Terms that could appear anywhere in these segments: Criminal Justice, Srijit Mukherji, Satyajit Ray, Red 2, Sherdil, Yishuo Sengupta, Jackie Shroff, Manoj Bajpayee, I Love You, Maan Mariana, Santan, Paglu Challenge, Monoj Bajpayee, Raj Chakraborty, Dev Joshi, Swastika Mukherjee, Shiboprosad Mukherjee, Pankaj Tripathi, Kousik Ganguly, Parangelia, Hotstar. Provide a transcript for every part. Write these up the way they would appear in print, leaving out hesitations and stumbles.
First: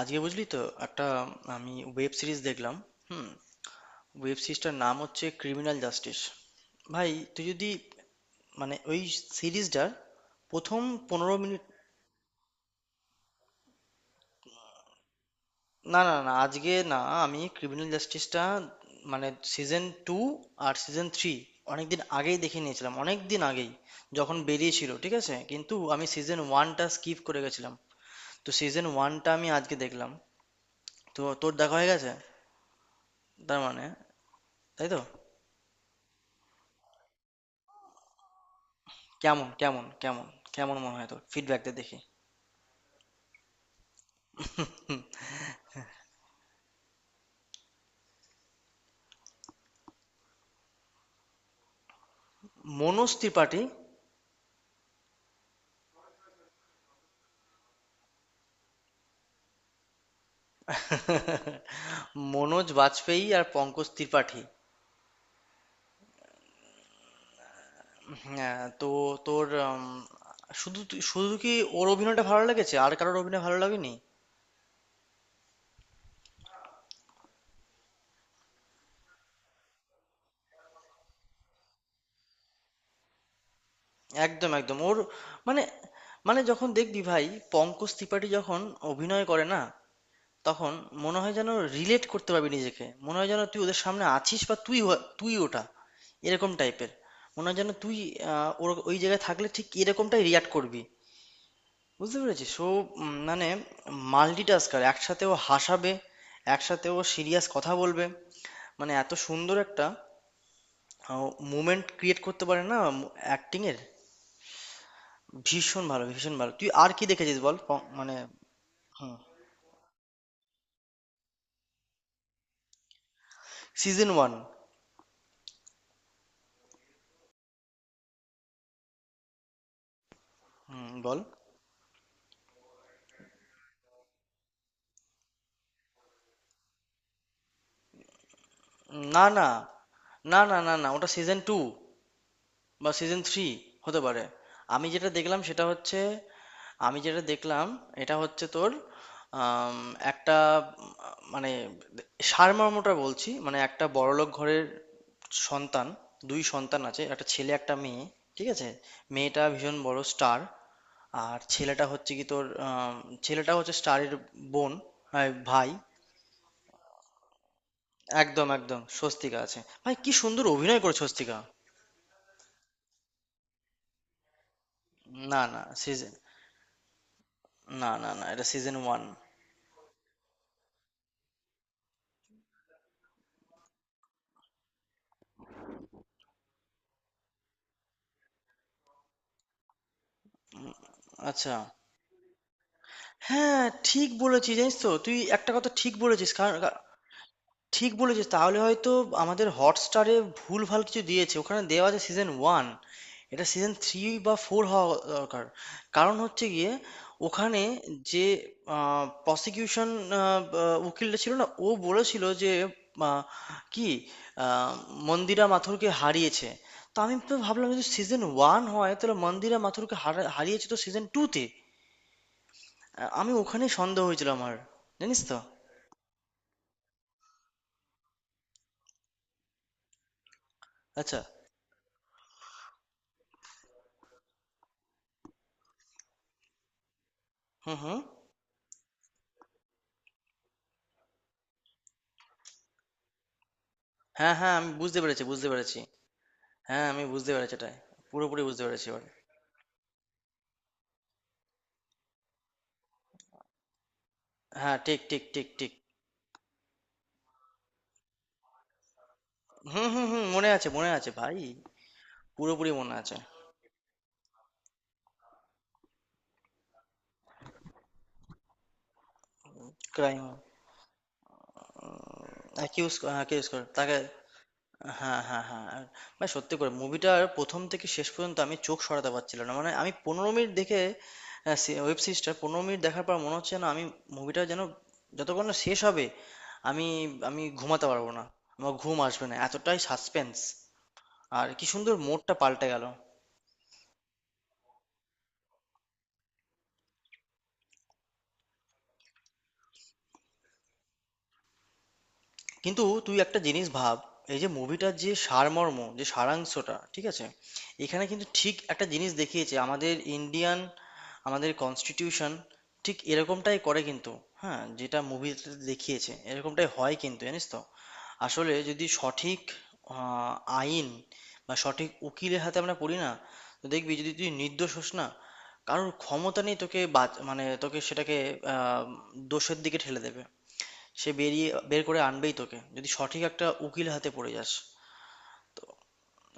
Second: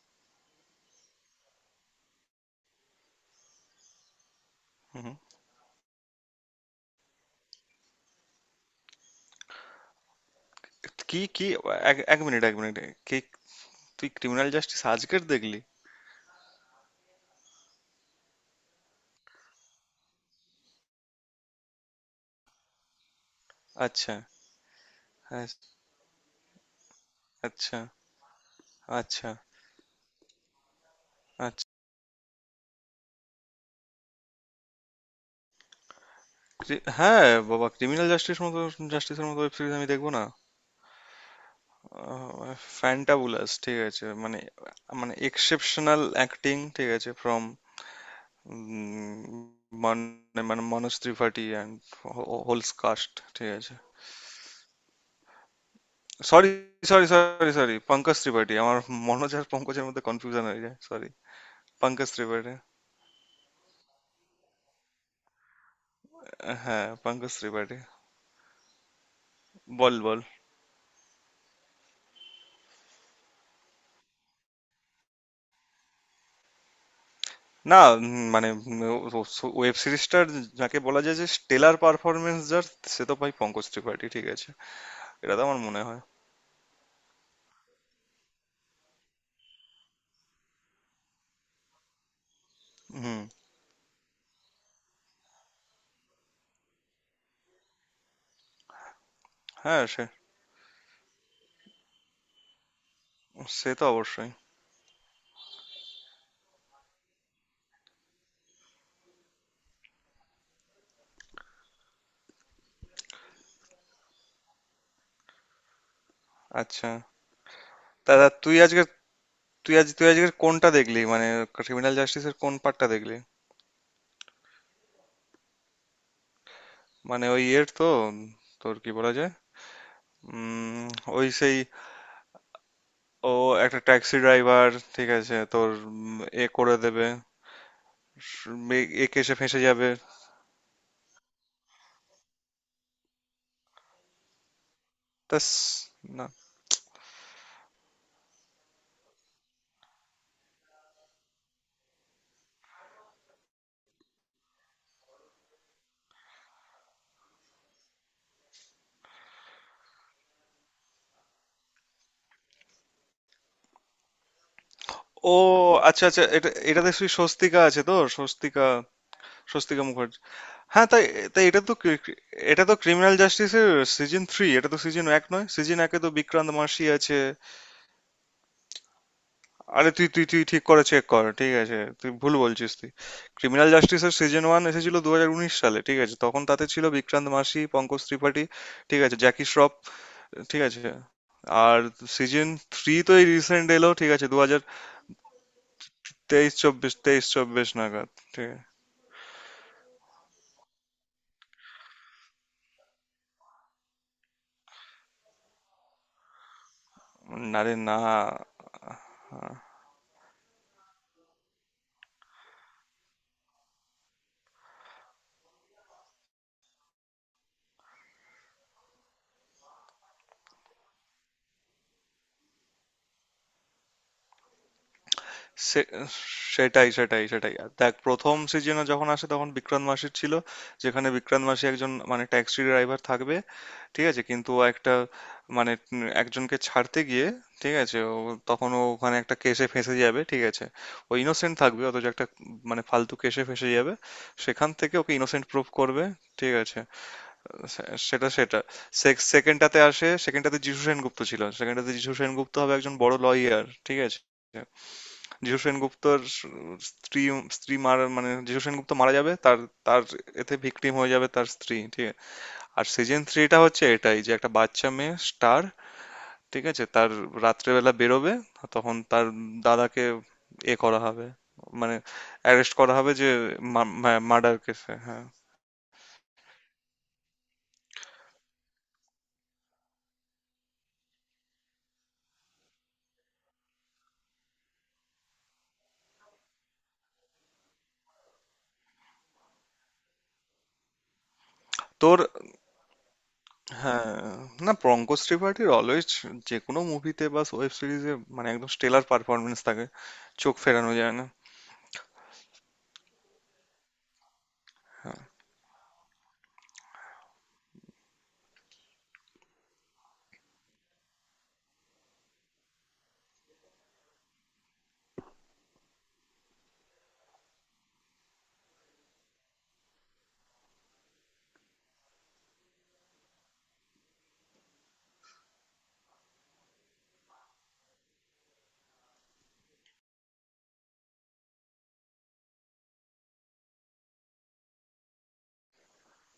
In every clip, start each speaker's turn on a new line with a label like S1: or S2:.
S1: আজকে বুঝলি তো, একটা আমি ওয়েব সিরিজ দেখলাম। হুম। ওয়েব সিরিজটার নাম
S2: হুম, হুম।
S1: হচ্ছে ক্রিমিনাল জাস্টিস। ভাই, তুই যদি ওই সিরিজটার প্রথম
S2: কি
S1: পনেরো
S2: কি?
S1: মিনিট
S2: এক এক মিনিট এক মিনিট। কি? তুই ক্রিমিনাল জাস্টিস আজকের দেখলি?
S1: না, না, না, আজকে না। আমি ক্রিমিনাল জাস্টিসটা মানে সিজন টু আর সিজন থ্রি অনেকদিন আগেই দেখে নিয়েছিলাম, অনেক দিন আগেই।
S2: আচ্ছা।
S1: যখন বেরিয়েছিল, ঠিক আছে,
S2: হ্যাঁ।
S1: কিন্তু আমি সিজন ওয়ানটা স্কিপ করে গেছিলাম।
S2: আচ্ছা।
S1: তো সিজন
S2: আচ্ছা।
S1: ওয়ানটা আমি আজকে দেখলাম। তো তোর
S2: আচ্ছা।
S1: দেখা হয়ে গেছে, তার মানে, তাই তো।
S2: হ্যাঁ। বাবা, ক্রিমিনাল জাস্টিস মতো, জাস্টিসের মতো
S1: কেমন,
S2: ওয়েব সিরিজ
S1: কেমন,
S2: আমি দেখবো না।
S1: কেমন কেমন মনে হয়? তোর ফিডব্যাক দে দেখি।
S2: ফ্যান্টাবুলাস, ঠিক আছে, মানে।
S1: হুম।
S2: মানে এক্সেপশনাল অ্যাক্টিং, ঠিক আছে, ফ্রম, মানে, Manoj Tripathi and holes
S1: Manoj
S2: cast, ঠিক
S1: ত্রিপাঠী।
S2: আছে। Sorry, sorry, sorry, sorry, Pankaj Tripathi আমার। মনোজ আর পঙ্কজের মধ্যে কনফিউশন হয়ে যায়, সরি। পঙ্কজ ত্রিপাঠী।
S1: মনোজ বাজপেয়ী আর পঙ্কজ ত্রিপাঠী।
S2: হ্যাঁ, পঙ্কজ ত্রিপাঠী।
S1: হ্যাঁ, তো তোর
S2: বল বল
S1: শুধু কি ওর অভিনয়টা ভালো লেগেছে আর কারোর অভিনয় ভালো লাগেনি?
S2: না, মানে, ওয়েব সিরিজটার যাকে বলা যায় যে স্টেলার পারফরমেন্স, যার সে তো ভাই পঙ্কজ ত্রিপাঠী, ঠিক আছে।
S1: একদম, একদম। ওর
S2: এটা তো আমার
S1: মানে,
S2: মনে হয়।
S1: মানে যখন দেখবি ভাই, পঙ্কজ ত্রিপাঠী যখন অভিনয় করে না, তখন মনে হয় যেন রিলেট করতে পারবি নিজেকে। মনে
S2: হুম।
S1: হয় যেন তুই ওদের সামনে আছিস বা তুই ওটা, এরকম টাইপের। মনে হয় যেন তুই ওই জায়গায় থাকলে ঠিক
S2: হ্যাঁ, সে।
S1: এরকমটাই রিয়াক্ট করবি, বুঝতে পেরেছিস? সো মানে,
S2: সে তো অবশ্যই।
S1: মাল্টিটাস্কার। একসাথে ও হাসাবে, একসাথে ও সিরিয়াস কথা বলবে। মানে এত সুন্দর একটা মুমেন্ট ক্রিয়েট করতে পারে না অ্যাক্টিং এর। ভীষণ ভালো, ভীষণ ভালো। তুই
S2: আচ্ছা
S1: আর কি দেখেছিস বল? মানে,
S2: দাদা, তুই আজকে
S1: হুম।
S2: তুই আজ তুই আজকে কোনটা দেখলি মানে, ক্রিমিনাল জাস্টিসের কোন পার্টটা দেখলি?
S1: Season one.
S2: মানে, ওই ইয়ের তো, তোর কি বলা যায়,
S1: হুম,
S2: উম
S1: বল।
S2: ওই সেই, ও, একটা ট্যাক্সি ড্রাইভার, ঠিক আছে, তোর এ করে দেবে, একে
S1: না,
S2: এসে
S1: না,
S2: ফেঁসে যাবে।
S1: না, না, না, না, ওটা সিজন টু বা সিজন থ্রি হতে পারে। আমি যেটা দেখলাম
S2: তাস।
S1: সেটা হচ্ছে,
S2: না।
S1: আমি যেটা দেখলাম এটা হচ্ছে তোর আম, একটা উম, মানে সারমর্মটা বলছি। মানে একটা বড়লোক ঘরের সন্তান, দুই সন্তান আছে, একটা ছেলে একটা মেয়ে, ঠিক আছে। মেয়েটা ভীষণ বড় স্টার আর ছেলেটা হচ্ছে কি তোর, ছেলেটা হচ্ছে স্টারের বোন।
S2: ও,
S1: ভাই,
S2: আচ্ছা আচ্ছা, এটা এটাতে সেই স্বস্তিকা আছে তো,
S1: একদম,
S2: স্বস্তিকা,
S1: একদম, স্বস্তিকা আছে।
S2: স্বস্তিকা
S1: ভাই কি
S2: মুখার্জি।
S1: সুন্দর অভিনয়
S2: হ্যাঁ
S1: করে
S2: তাই?
S1: স্বস্তিকা।
S2: তাই এটা তো এটা তো ক্রিমিনাল জাস্টিসের সিজন থ্রি, এটা তো সিজন এক
S1: না
S2: নয়,
S1: না
S2: সিজন একে তো
S1: সিজন
S2: বিক্রান্ত মাসি আছে।
S1: না, না, না, এটা সিজন ওয়ান।
S2: আরে, তুই তুই তুই ঠিক করে চেক কর, ঠিক আছে, তুই ভুল বলছিস তুই। ক্রিমিনাল জাস্টিসের সিজন ওয়ান এসেছিল 2019 সালে, ঠিক আছে, তখন তাতে ছিল বিক্রান্ত মাসি, পঙ্কজ ত্রিপাঠী, ঠিক আছে, জ্যাকি শ্রফ, ঠিক আছে।
S1: আচ্ছা।
S2: আর সিজন থ্রি তো এই
S1: হ্যাঁ,
S2: রিসেন্ট এলো,
S1: ঠিক
S2: ঠিক আছে, দু
S1: বলেছিস,
S2: হাজার
S1: জানিস তো? তুই একটা কথা ঠিক বলেছিস।
S2: তেইশ
S1: কারণ কা
S2: চব্বিশ, তেইশ চব্বিশ
S1: ঠিক
S2: নাগাদ,
S1: বলেছিস।
S2: ঠিক আছে।
S1: তাহলে হয়তো আমাদের Hotstar এ ভুলভাল কিছু দিয়েছে। ওখানে দেওয়া আছে সিজন 1, এটা সিজন 3 বা 4 হওয়া দরকার। কারণ হচ্ছে গিয়ে ওখানে
S2: আরে না,
S1: যে, আ প্রসিকিউশন, আ বা উকিলটা ছিল না? ও বলেছিল যে আ কি আ মন্দিরা মাথুরকে হারিয়েছে। তো আমি তো ভাবলাম যদি সিজন 1 হয় তাহলে মন্দিরা মাথুরকে হারিয়েছে তো সিজন 2 তে। আমি ওখানেই সন্দেহ হয়েছিল আমার, জানিস তো।
S2: সে- সেটাই, সেটাই, সেটাই। আর দেখ, প্রথম সিজনে যখন আসে তখন বিক্রান্ত মাসি ছিল, যেখানে
S1: আচ্ছা।
S2: বিক্রান্ত মাসি একজন মানে ট্যাক্সি ড্রাইভার থাকবে, ঠিক আছে। কিন্তু ও একটা, মানে একজনকে ছাড়তে গিয়ে,
S1: হুম,
S2: ঠিক
S1: হুম।
S2: আছে, ও, তখন ও ওখানে একটা কেসে ফেঁসে যাবে, ঠিক আছে। ও ইনোসেন্ট থাকবে, অথচ একটা মানে ফালতু কেসে ফেঁসে যাবে।
S1: হ্যাঁ, হ্যাঁ, আমি
S2: সেখান থেকে
S1: বুঝতে
S2: ওকে
S1: পেরেছি,
S2: ইনোসেন্ট
S1: বুঝতে
S2: প্রুভ
S1: পেরেছি।
S2: করবে, ঠিক আছে।
S1: হ্যাঁ, আমি বুঝতে পেরেছি এটাই।
S2: সে- সেটা
S1: পুরোপুরি
S2: সেটা
S1: বুঝতে পেরেছি এবার।
S2: সে- সেকেন্ডটাতে আসে, সেকেন্ডটাতে যীশু সেনগুপ্ত ছিল, সেকেন্ডটাতে যীশু সেনগুপ্ত হবে একজন বড় লয়ার, ঠিক আছে।
S1: হ্যাঁ, ঠিক, ঠিক, ঠিক,
S2: যীশু
S1: ঠিক।
S2: সেনগুপ্তর স্ত্রী, স্ত্রী মারা, মানে যীশু সেনগুপ্ত মারা যাবে তার,
S1: হুম,
S2: তার
S1: হুম, হুম, মনে
S2: এতে
S1: আছে, মনে
S2: ভিকটিম
S1: আছে
S2: হয়ে যাবে
S1: ভাই।
S2: তার স্ত্রী, ঠিক আছে।
S1: পুরোপুরি
S2: আর
S1: মনে আছে।
S2: সিজন থ্রিটা হচ্ছে এটাই, যে একটা বাচ্চা মেয়ে স্টার, ঠিক আছে, তার রাত্রেবেলা বেরোবে, তখন তার দাদাকে
S1: ক্রাইম।
S2: এ করা হবে, মানে অ্যারেস্ট করা
S1: অ্যাকিউজ
S2: হবে যে
S1: অ্যাকিউজ কর তাকে।
S2: মার্ডার কেসে,
S1: হ্যাঁ,
S2: হ্যাঁ।
S1: হ্যাঁ, হ্যাঁ, আর ভাই সত্যি করে মুভিটার প্রথম থেকে শেষ পর্যন্ত আমি চোখ সরাতে পারছিলাম না। মানে আমি 15 মিনিট দেখে, ওয়েব সিরিজটা 15 মিনিট দেখার পর মনে হচ্ছে না আমি মুভিটা যেন, যতক্ষণ না শেষ হবে আমি আমি ঘুমাতে পারবো না। আমার ঘুম আসবে না, এতটাই সাসপেন্স। আর কি সুন্দর
S2: তোর।
S1: মোড়টা পাল্টে গেল।
S2: হ্যাঁ। না, পঙ্কজ ত্রিপাঠীর অলওয়েজ যে কোনো মুভিতে বা ওয়েব সিরিজে মানে একদম স্টেলার পারফরমেন্স থাকে, চোখ ফেরানো যায় না।
S1: কিন্তু তুই একটা জিনিস ভাব, এই যে মুভিটার যে সারমর্ম, যে সারাংশটা, ঠিক আছে, এখানে কিন্তু ঠিক একটা জিনিস দেখিয়েছে, আমাদের ইন্ডিয়ান, আমাদের কনস্টিটিউশন ঠিক এরকমটাই করে কিন্তু। হ্যাঁ, যেটা মুভিতে দেখিয়েছে এরকমটাই হয় কিন্তু, জানিস তো। আসলে যদি সঠিক আহ, আইন বা সঠিক উকিলের হাতে আমরা পড়ি না, তো দেখবি যদি তুই নির্দোষ হোস না, কারোর ক্ষমতা নেই তোকে মানে তোকে সেটাকে আহ, দোষের দিকে ঠেলে দেবে। সে বেরিয়ে বের করে আনবেই তোকে যদি সঠিক একটা উকিল হাতে পড়ে যাস।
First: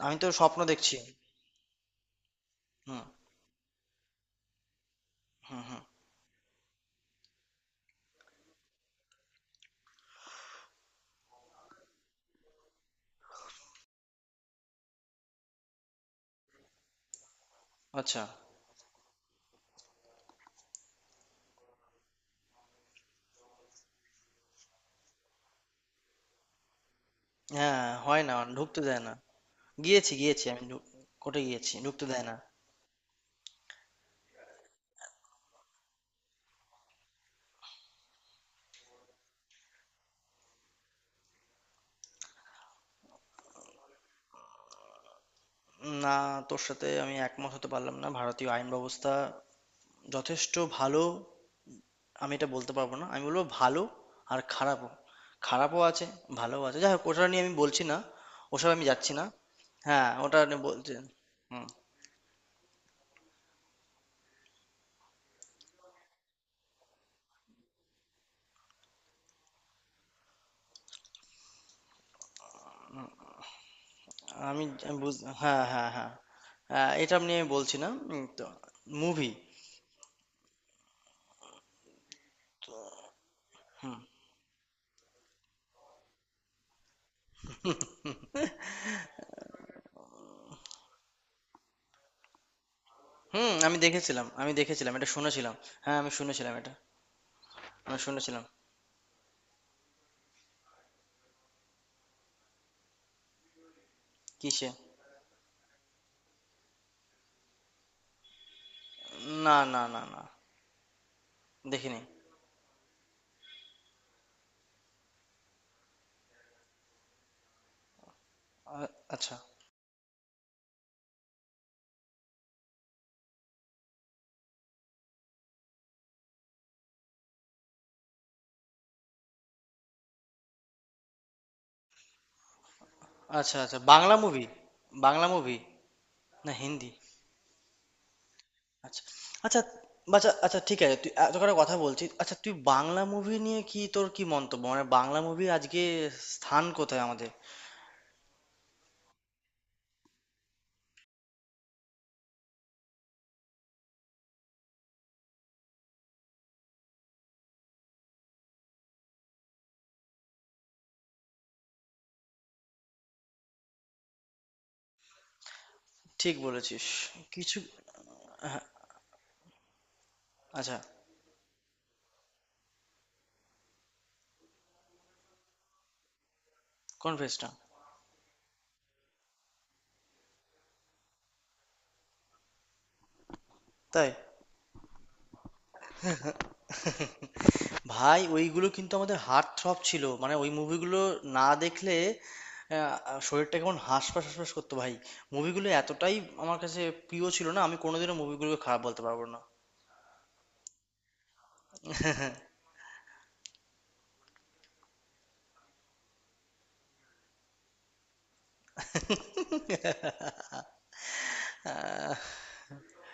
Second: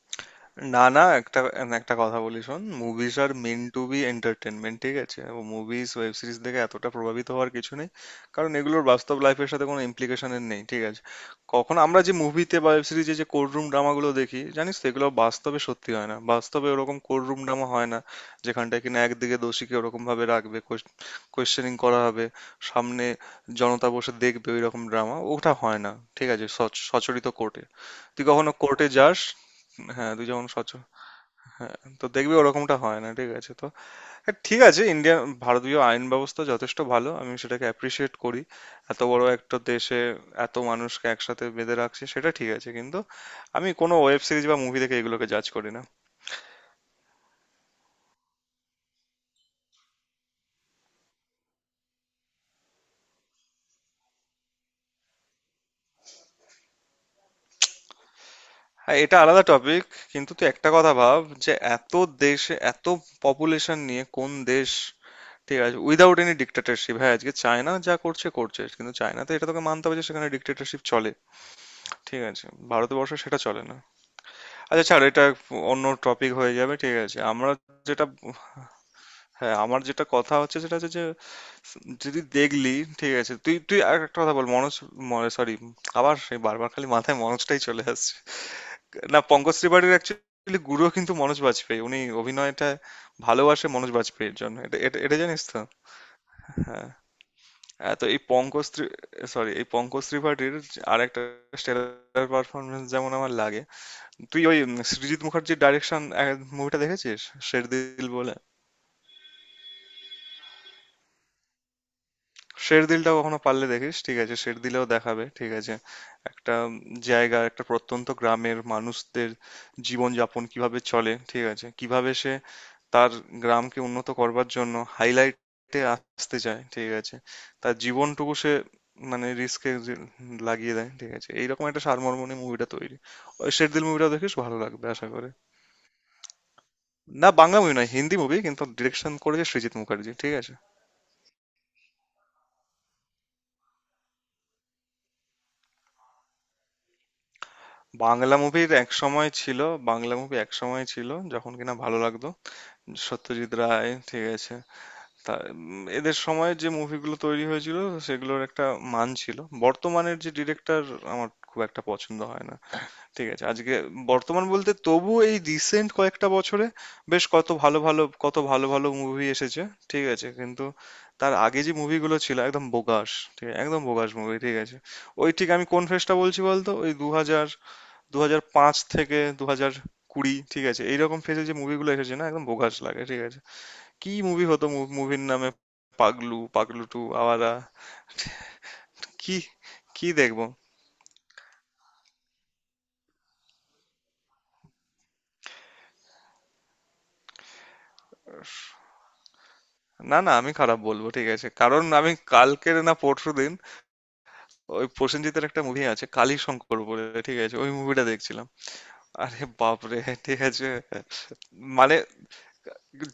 S1: আমি তো স্বপ্ন
S2: না
S1: দেখছি।
S2: না, একটা একটা কথা বলি, শোন,
S1: হুম,
S2: মুভিজ আর মেন টু বি এন্টারটেনমেন্ট, ঠিক আছে, ও
S1: হুম, হুম।
S2: মুভিজ ওয়েব সিরিজ দেখে এতটা প্রভাবিত হওয়ার কিছু নেই। কারণ এগুলোর বাস্তব লাইফের সাথে কোনো ইমপ্লিকেশনের নেই, ঠিক আছে। কখন আমরা যে মুভিতে বা ওয়েব সিরিজে যে কোর্টরুম ড্রামাগুলো দেখি, জানিস তো, এগুলো বাস্তবে সত্যি হয় না, বাস্তবে ওরকম কোর্টরুম ড্রামা হয় না,
S1: আচ্ছা।
S2: যেখানটায় কিনা একদিকে দোষীকে ওরকম ভাবে রাখবে, কোয়েশ্চেনিং করা হবে, সামনে জনতা বসে দেখবে ওইরকম ড্রামা, ওটা হয় না, ঠিক আছে, সচরিত কোর্টে।
S1: হ্যাঁ, হয়
S2: তুই
S1: না,
S2: কখনো
S1: ঢুকতে
S2: কোর্টে
S1: দেয় না।
S2: যাস?
S1: গিয়েছি,
S2: হ্যাঁ, তুই
S1: গিয়েছি
S2: যেমন
S1: আমি,
S2: সচেতন।
S1: কোর্টে গিয়েছি,
S2: হ্যাঁ,
S1: ঢুকতে
S2: তো
S1: দেয়
S2: দেখবি
S1: না।
S2: ওরকমটা হয় না, ঠিক আছে, তো হ্যাঁ, ঠিক আছে, ইন্ডিয়ান ভারতীয় আইন ব্যবস্থা যথেষ্ট ভালো, আমি সেটাকে অ্যাপ্রিসিয়েট করি। এত বড় একটা দেশে এত মানুষকে একসাথে বেঁধে রাখছে সেটা, ঠিক আছে, কিন্তু আমি কোনো ওয়েব সিরিজ বা মুভি দেখে এগুলোকে জাজ করি না।
S1: না, তোর সাথে আমি একমত হতে পারলাম না। ভারতীয় আইন ব্যবস্থা যথেষ্ট ভালো, আমি এটা বলতে পারবো না। আমি বলবো ভালো আর খারাপও, খারাপও আছে, ভালোও আছে। যাই হোক, ওটা নিয়ে আমি বলছি না, ওসব আমি
S2: হ্যাঁ,
S1: যাচ্ছি
S2: এটা
S1: না।
S2: আলাদা টপিক।
S1: হ্যাঁ,
S2: কিন্তু
S1: ওটা
S2: তুই
S1: নিয়ে
S2: একটা
S1: বলছি।
S2: কথা ভাব, যে
S1: হুম।
S2: এত দেশে এত পপুলেশন নিয়ে কোন দেশ, ঠিক আছে, উইদাউট এনি ডিক্টেটরশিপ। হ্যাঁ, আজকে চায়না যা করছে করছে, কিন্তু চায়নাতে এটা তোকে মানতে হবে যে সেখানে ডিক্টেটরশিপ চলে, ঠিক আছে। ভারতবর্ষে সেটা চলে না।
S1: আমি
S2: আচ্ছা
S1: আমি
S2: ছাড়
S1: বুঝ,
S2: এটা,
S1: হ্যাঁ,
S2: অন্য
S1: হ্যাঁ, হ্যাঁ।
S2: টপিক হয়ে যাবে, ঠিক
S1: এটা
S2: আছে।
S1: আপনি আমি
S2: আমরা
S1: বলছি না।
S2: যেটা,
S1: তো মুভি।
S2: হ্যাঁ, আমার যেটা কথা হচ্ছে সেটা হচ্ছে যে, যদি দেখলি, ঠিক আছে, তুই তুই আর
S1: হুম।
S2: একটা কথা বল, মনোজ মনে, সরি, আবার সেই বারবার খালি মাথায় মনোজটাই চলে আসছে। না পঙ্কজ ত্রিপাঠীর অ্যাকচুয়ালি গুরু কিন্তু মনোজ বাজপেয়ী, উনি অভিনয়টা
S1: হুম।
S2: ভালোবাসে
S1: আমি
S2: মনোজ
S1: দেখেছিলাম
S2: বাজপেয়ীর
S1: আমি
S2: জন্য, এটা
S1: দেখেছিলাম
S2: এটা
S1: এটা
S2: এটা জানিস
S1: শুনেছিলাম।
S2: তো।
S1: হ্যাঁ, আমি শুনেছিলাম এটা।
S2: হ্যাঁ, হ্যাঁ,
S1: আমি
S2: তো এই
S1: শুনেছিলাম।
S2: পঙ্কজ, সরি, এই পঙ্কজ ত্রিপাঠীর আর একটা স্টেলার পারফরমেন্স যেমন আমার লাগে, তুই ওই
S1: কিসে?
S2: সৃজিত মুখার্জির ডাইরেকশন মুভিটা দেখেছিস শেরদিল বলে?
S1: না, না, না, না, দেখিনি।
S2: শেরদিলটা কখনো পারলে দেখিস, ঠিক আছে, শেরদিলেও দেখাবে, ঠিক আছে, একটা জায়গা, একটা প্রত্যন্ত গ্রামের মানুষদের
S1: আচ্ছা।
S2: জীবনযাপন কিভাবে চলে, ঠিক আছে, কিভাবে সে তার গ্রামকে উন্নত করবার জন্য হাইলাইটে আসতে চায়, ঠিক আছে, তার জীবনটুকু সে মানে রিস্কে লাগিয়ে দেয়, ঠিক আছে, এইরকম একটা সারমর্ম নিয়ে মুভিটা তৈরি। ওই
S1: আচ্ছা, আচ্ছা,
S2: শেরদিল মুভিটা
S1: বাংলা
S2: দেখিস,
S1: মুভি?
S2: ভালো লাগবে আশা
S1: বাংলা
S2: করি।
S1: মুভি না হিন্দি?
S2: না বাংলা মুভি নয়, হিন্দি মুভি, কিন্তু
S1: আচ্ছা।
S2: ডিরেকশন করেছে
S1: আচ্ছা।
S2: সৃজিত মুখার্জি,
S1: আচ্ছা,
S2: ঠিক আছে।
S1: আচ্ছা, ঠিক আছে। তুই এত করে কথা বলছিস, আচ্ছা তুই বাংলা মুভি নিয়ে কি, তোর কি মন্তব্য, মানে বাংলা মুভি আজকে স্থান কোথায় আমাদের?
S2: বাংলা মুভির এক সময় ছিল, বাংলা মুভি এক সময় ছিল যখন কিনা ভালো লাগতো, সত্যজিৎ রায়, ঠিক আছে। তা এদের সময় যে মুভিগুলো তৈরি হয়েছিল সেগুলোর একটা মান ছিল। বর্তমানের যে ডিরেক্টর, আমার খুব একটা পছন্দ হয় না, ঠিক আছে। আজকে বর্তমান বলতে তবু এই রিসেন্ট কয়েকটা
S1: ঠিক
S2: বছরে
S1: বলেছিস।
S2: বেশ কত
S1: কিছু।
S2: ভালো ভালো, কত ভালো ভালো মুভি এসেছে, ঠিক আছে, কিন্তু
S1: আচ্ছা।
S2: তার আগে যে মুভিগুলো ছিল একদম বোগাস, ঠিক আছে, একদম বোগাস মুভি, ঠিক আছে। ওই ঠিক আমি কোন ফেজটা বলছি বলতো, ওই দু হাজার
S1: কনফেসটা?
S2: 2005 থেকে 2020, ঠিক আছে, এইরকম ফেজে যে মুভিগুলো এসেছে না একদম বোগাস লাগে, ঠিক আছে।
S1: তাই?
S2: কি মুভি হতো, মুভির নামে পাগলু, পাগলু টু, আওয়ারা।
S1: ভাই, ওইগুলো কিন্তু আমাদের
S2: কি
S1: হার্ট থ্রব ছিল,
S2: কি
S1: মানে
S2: দেখবো?
S1: ওই মুভিগুলো না দেখলে শরীরটা কেমন হাঁসফাঁস হাঁসফাঁস করতো ভাই। মুভিগুলো এতটাই আমার কাছে প্রিয় ছিল, না আমি কোনোদিনও মুভিগুলোকে খারাপ বলতে পারবো না।
S2: না না, আমি খারাপ বলবো, ঠিক আছে, কারণ আমি কালকের না, পরশু দিন, ওই প্রসেনজিতের একটা মুভি আছে কালীশঙ্কর বলে, ঠিক আছে, ওই মুভিটা দেখছিলাম। আরে বাপরে, ঠিক আছে, মানে,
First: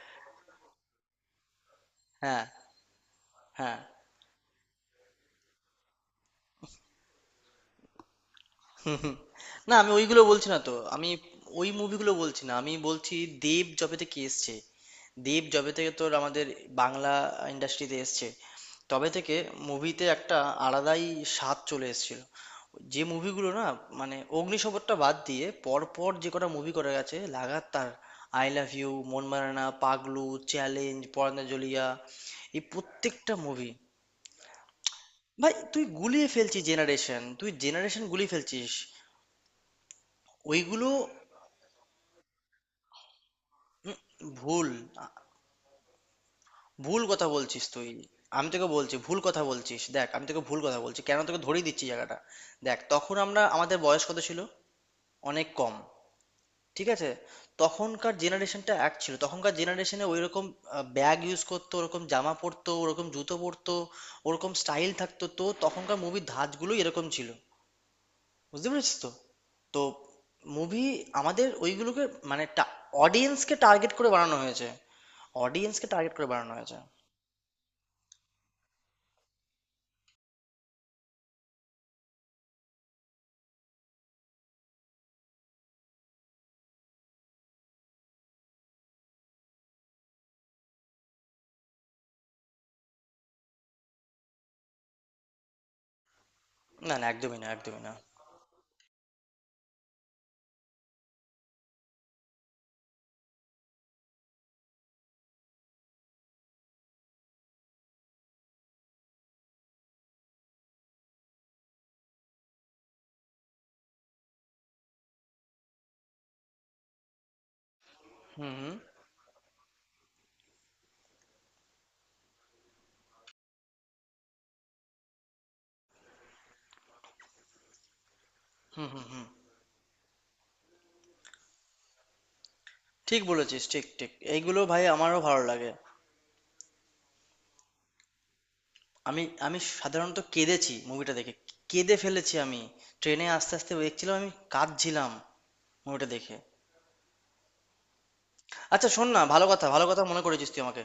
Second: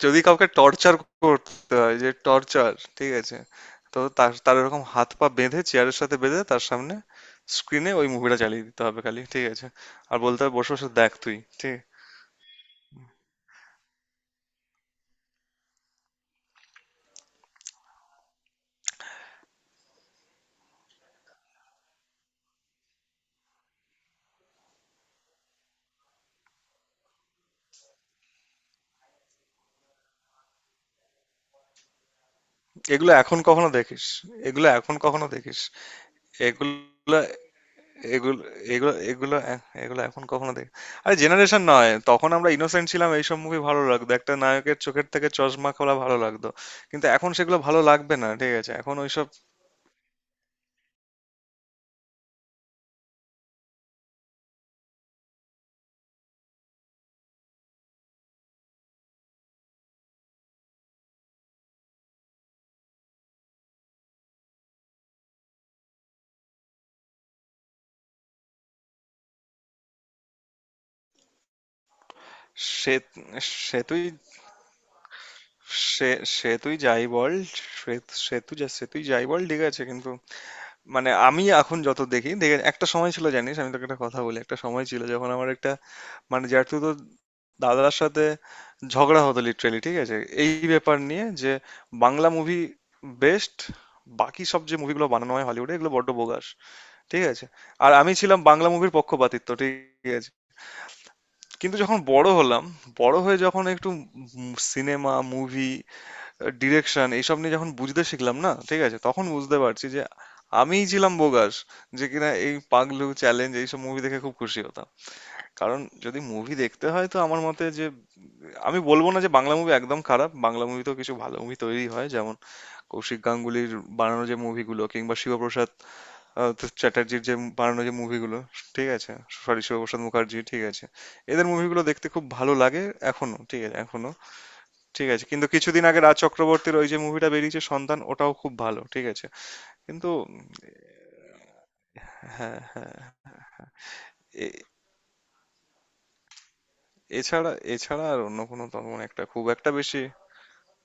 S2: যদি কাউকে টর্চার করতে হয়, যে
S1: হ্যাঁ,
S2: টর্চার, ঠিক আছে,
S1: হ্যাঁ।
S2: তো তার তার এরকম হাত পা বেঁধে চেয়ারের সাথে বেঁধে তার সামনে স্ক্রিনে ওই মুভিটা চালিয়ে দিতে
S1: হুম,
S2: হবে
S1: হুম।
S2: খালি, ঠিক আছে,
S1: না, আমি
S2: আর
S1: ওইগুলো
S2: বলতে
S1: বলছি
S2: হবে
S1: না,
S2: বসে
S1: তো
S2: বসে
S1: আমি
S2: দেখ তুই
S1: ওই
S2: ঠিক।
S1: মুভিগুলো বলছি না, আমি বলছি দেব যবে থেকে এসছে, দেব যবে থেকে তোর আমাদের বাংলা ইন্ডাস্ট্রিতে এসছে, তবে থেকে মুভিতে একটা আলাদাই স্বাদ চলে এসেছিল। যে মুভিগুলো না, মানে অগ্নিশপথটা বাদ দিয়ে পরপর যে কটা মুভি করে গেছে লাগাতার, আই লাভ ইউ, মন মারানা, পাগলু, চ্যালেঞ্জ, পরাঞ্জলিয়া, এই
S2: এগুলো
S1: প্রত্যেকটা
S2: এখন কখনো
S1: মুভি।
S2: দেখিস এগুলো এখন কখনো
S1: ভাই
S2: দেখিস
S1: তুই গুলিয়ে ফেলছিস,
S2: এগুলো
S1: জেনারেশন তুই জেনারেশন গুলিয়ে
S2: এগুলো
S1: ফেলছিস।
S2: এগুলো এগুলো এ- এগুলো এখন কখনো দেখ।
S1: ওইগুলো,
S2: আরে জেনারেশন নয়, তখন আমরা ইনোসেন্ট ছিলাম, এইসব মুভি ভালো লাগতো, একটা
S1: ভুল,
S2: নায়কের চোখের
S1: আ-
S2: থেকে চশমা খোলা ভালো লাগতো,
S1: ভুল
S2: কিন্তু
S1: কথা
S2: এখন সেগুলো
S1: বলছিস
S2: ভালো
S1: তুই।
S2: লাগবে না,
S1: আমি
S2: ঠিক
S1: তোকে
S2: আছে,
S1: বলছি
S2: এখন
S1: ভুল
S2: ওইসব।
S1: কথা বলছিস, দেখ আমি তোকে ভুল কথা বলছি কেন তোকে ধরিয়ে দিচ্ছি জায়গাটা। দেখ, তখন আমরা, আমাদের বয়স কত ছিল, অনেক কম, ঠিক আছে। তখনকার জেনারেশনটা এক ছিল, তখনকার জেনারেশনে ওইরকম ব্যাগ ইউজ করতো, ওরকম জামা পরতো, ওরকম জুতো পরতো, ওরকম স্টাইল থাকতো, তো তখনকার মুভির ধাঁচগুলো এরকম ছিল, বুঝতে পেরেছিস তো? তো মুভি আমাদের ওইগুলোকে মানে
S2: সে
S1: অডিয়েন্সকে
S2: সে
S1: টার্গেট
S2: তুই
S1: করে বানানো হয়েছে, অডিয়েন্সকে
S2: সে
S1: টার্গেট করে
S2: সে
S1: বানানো
S2: তুই
S1: হয়েছে।
S2: যাই বল সে সে তুই যা সে তুই যাই বল, ঠিক আছে, কিন্তু মানে আমি এখন যত দেখি, দেখে একটা সময় ছিল জানিস, আমি তোকে একটা কথা বলি, একটা সময় ছিল যখন আমার একটা মানে, যেহেতু তো দাদার সাথে ঝগড়া হতো লিটারেলি, ঠিক আছে, এই ব্যাপার নিয়ে, যে বাংলা মুভি বেস্ট, বাকি সব যে মুভিগুলো বানানো হয় হলিউডে এগুলো বড্ড বোগাস,
S1: না, না,
S2: ঠিক
S1: একদমই
S2: আছে,
S1: না, একদমই না।
S2: আর আমি ছিলাম বাংলা মুভির পক্ষপাতিত্ব, ঠিক আছে। কিন্তু যখন বড় হলাম, বড় হয়ে যখন একটু সিনেমা, মুভি, ডিরেকশন এইসব নিয়ে যখন বুঝতে শিখলাম না, ঠিক আছে, তখন বুঝতে পারছি যে আমিই ছিলাম বোগাস, যে কিনা এই পাগলু চ্যালেঞ্জ এইসব মুভি দেখে খুব খুশি হতাম। কারণ যদি মুভি দেখতে হয় তো আমার মতে যে,
S1: হুম, হুম,
S2: আমি বলবো না যে বাংলা মুভি একদম খারাপ, বাংলা মুভিতেও কিছু ভালো মুভি তৈরি হয় যেমন কৌশিক গাঙ্গুলির বানানো যে মুভিগুলো, কিংবা শিবপ্রসাদ, তো চ্যাটার্জির যে বানানো যে মুভিগুলো,
S1: হুম,
S2: ঠিক
S1: হুম,
S2: আছে,
S1: হুম।
S2: সরি শিবপ্রসাদ মুখার্জি, ঠিক আছে, এদের মুভিগুলো দেখতে খুব ভালো লাগে
S1: ঠিক
S2: এখনো, ঠিক
S1: বলেছিস,
S2: আছে,
S1: ঠিক, ঠিক,
S2: এখনো
S1: এইগুলো ভাই
S2: ঠিক
S1: আমারও
S2: আছে।
S1: ভালো
S2: কিন্তু
S1: লাগে।
S2: কিছুদিন আগে রাজ চক্রবর্তীর ওই যে মুভিটা বেরিয়েছে সন্তান, ওটাও খুব ভালো, ঠিক
S1: আমি
S2: আছে।
S1: আমি
S2: কিন্তু
S1: সাধারণত কেঁদেছি মুভিটা দেখে, কেঁদে ফেলেছি আমি।
S2: হ্যাঁ,
S1: ট্রেনে আস্তে আস্তে দেখছিলাম, আমি
S2: এ-
S1: কাঁদছিলাম মুভিটা দেখে।
S2: এছাড়া এছাড়া আর অন্য কোনো
S1: আচ্ছা,
S2: তেমন
S1: শোন না,
S2: একটা
S1: ভালো
S2: খুব
S1: কথা,
S2: একটা
S1: ভালো
S2: বেশি।
S1: কথা মনে করেছিস তুই আমাকে।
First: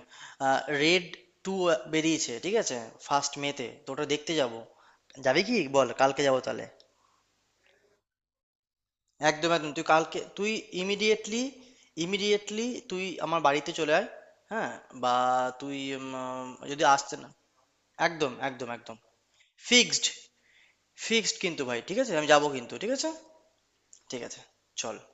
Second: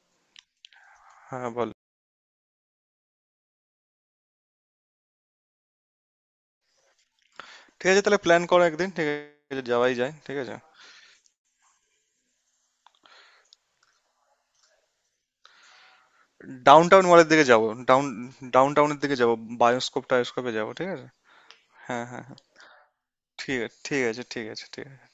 S1: রেড
S2: হ্যাঁ
S1: টু
S2: বল।
S1: বেরিয়েছে, ঠিক আছে, ফার্স্ট মেতে তো ওটা দেখতে যাব। যাবি কি বল? কালকে যাবো তাহলে?
S2: ঠিক আছে, তাহলে প্ল্যান করো একদিন, ঠিক
S1: একদম,
S2: আছে,
S1: একদম। তুই
S2: যাওয়াই যায়,
S1: কালকে
S2: ঠিক
S1: তুই
S2: আছে।
S1: ইমিডিয়েটলি, ইমিডিয়েটলি তুই আমার বাড়িতে চলে আয়। হ্যাঁ, বা তুই যদি
S2: ডাউনটাউন
S1: আসতে না,
S2: মলের দিকে যাবো, ডাউন,
S1: একদম, একদম, একদম
S2: ডাউনটাউনের দিকে যাবো, বায়োস্কোপ
S1: ফিক্সড,
S2: টায়োস্কোপে যাবো, ঠিক আছে।
S1: ফিক্সড কিন্তু ভাই। ঠিক
S2: হ্যাঁ,
S1: আছে,
S2: হ্যাঁ,
S1: আমি
S2: হ্যাঁ,
S1: যাবো কিন্তু, ঠিক আছে।
S2: ঠিক আছে, ঠিক
S1: ঠিক
S2: আছে,
S1: আছে
S2: ঠিক আছে, ঠিক
S1: চল।
S2: আছে।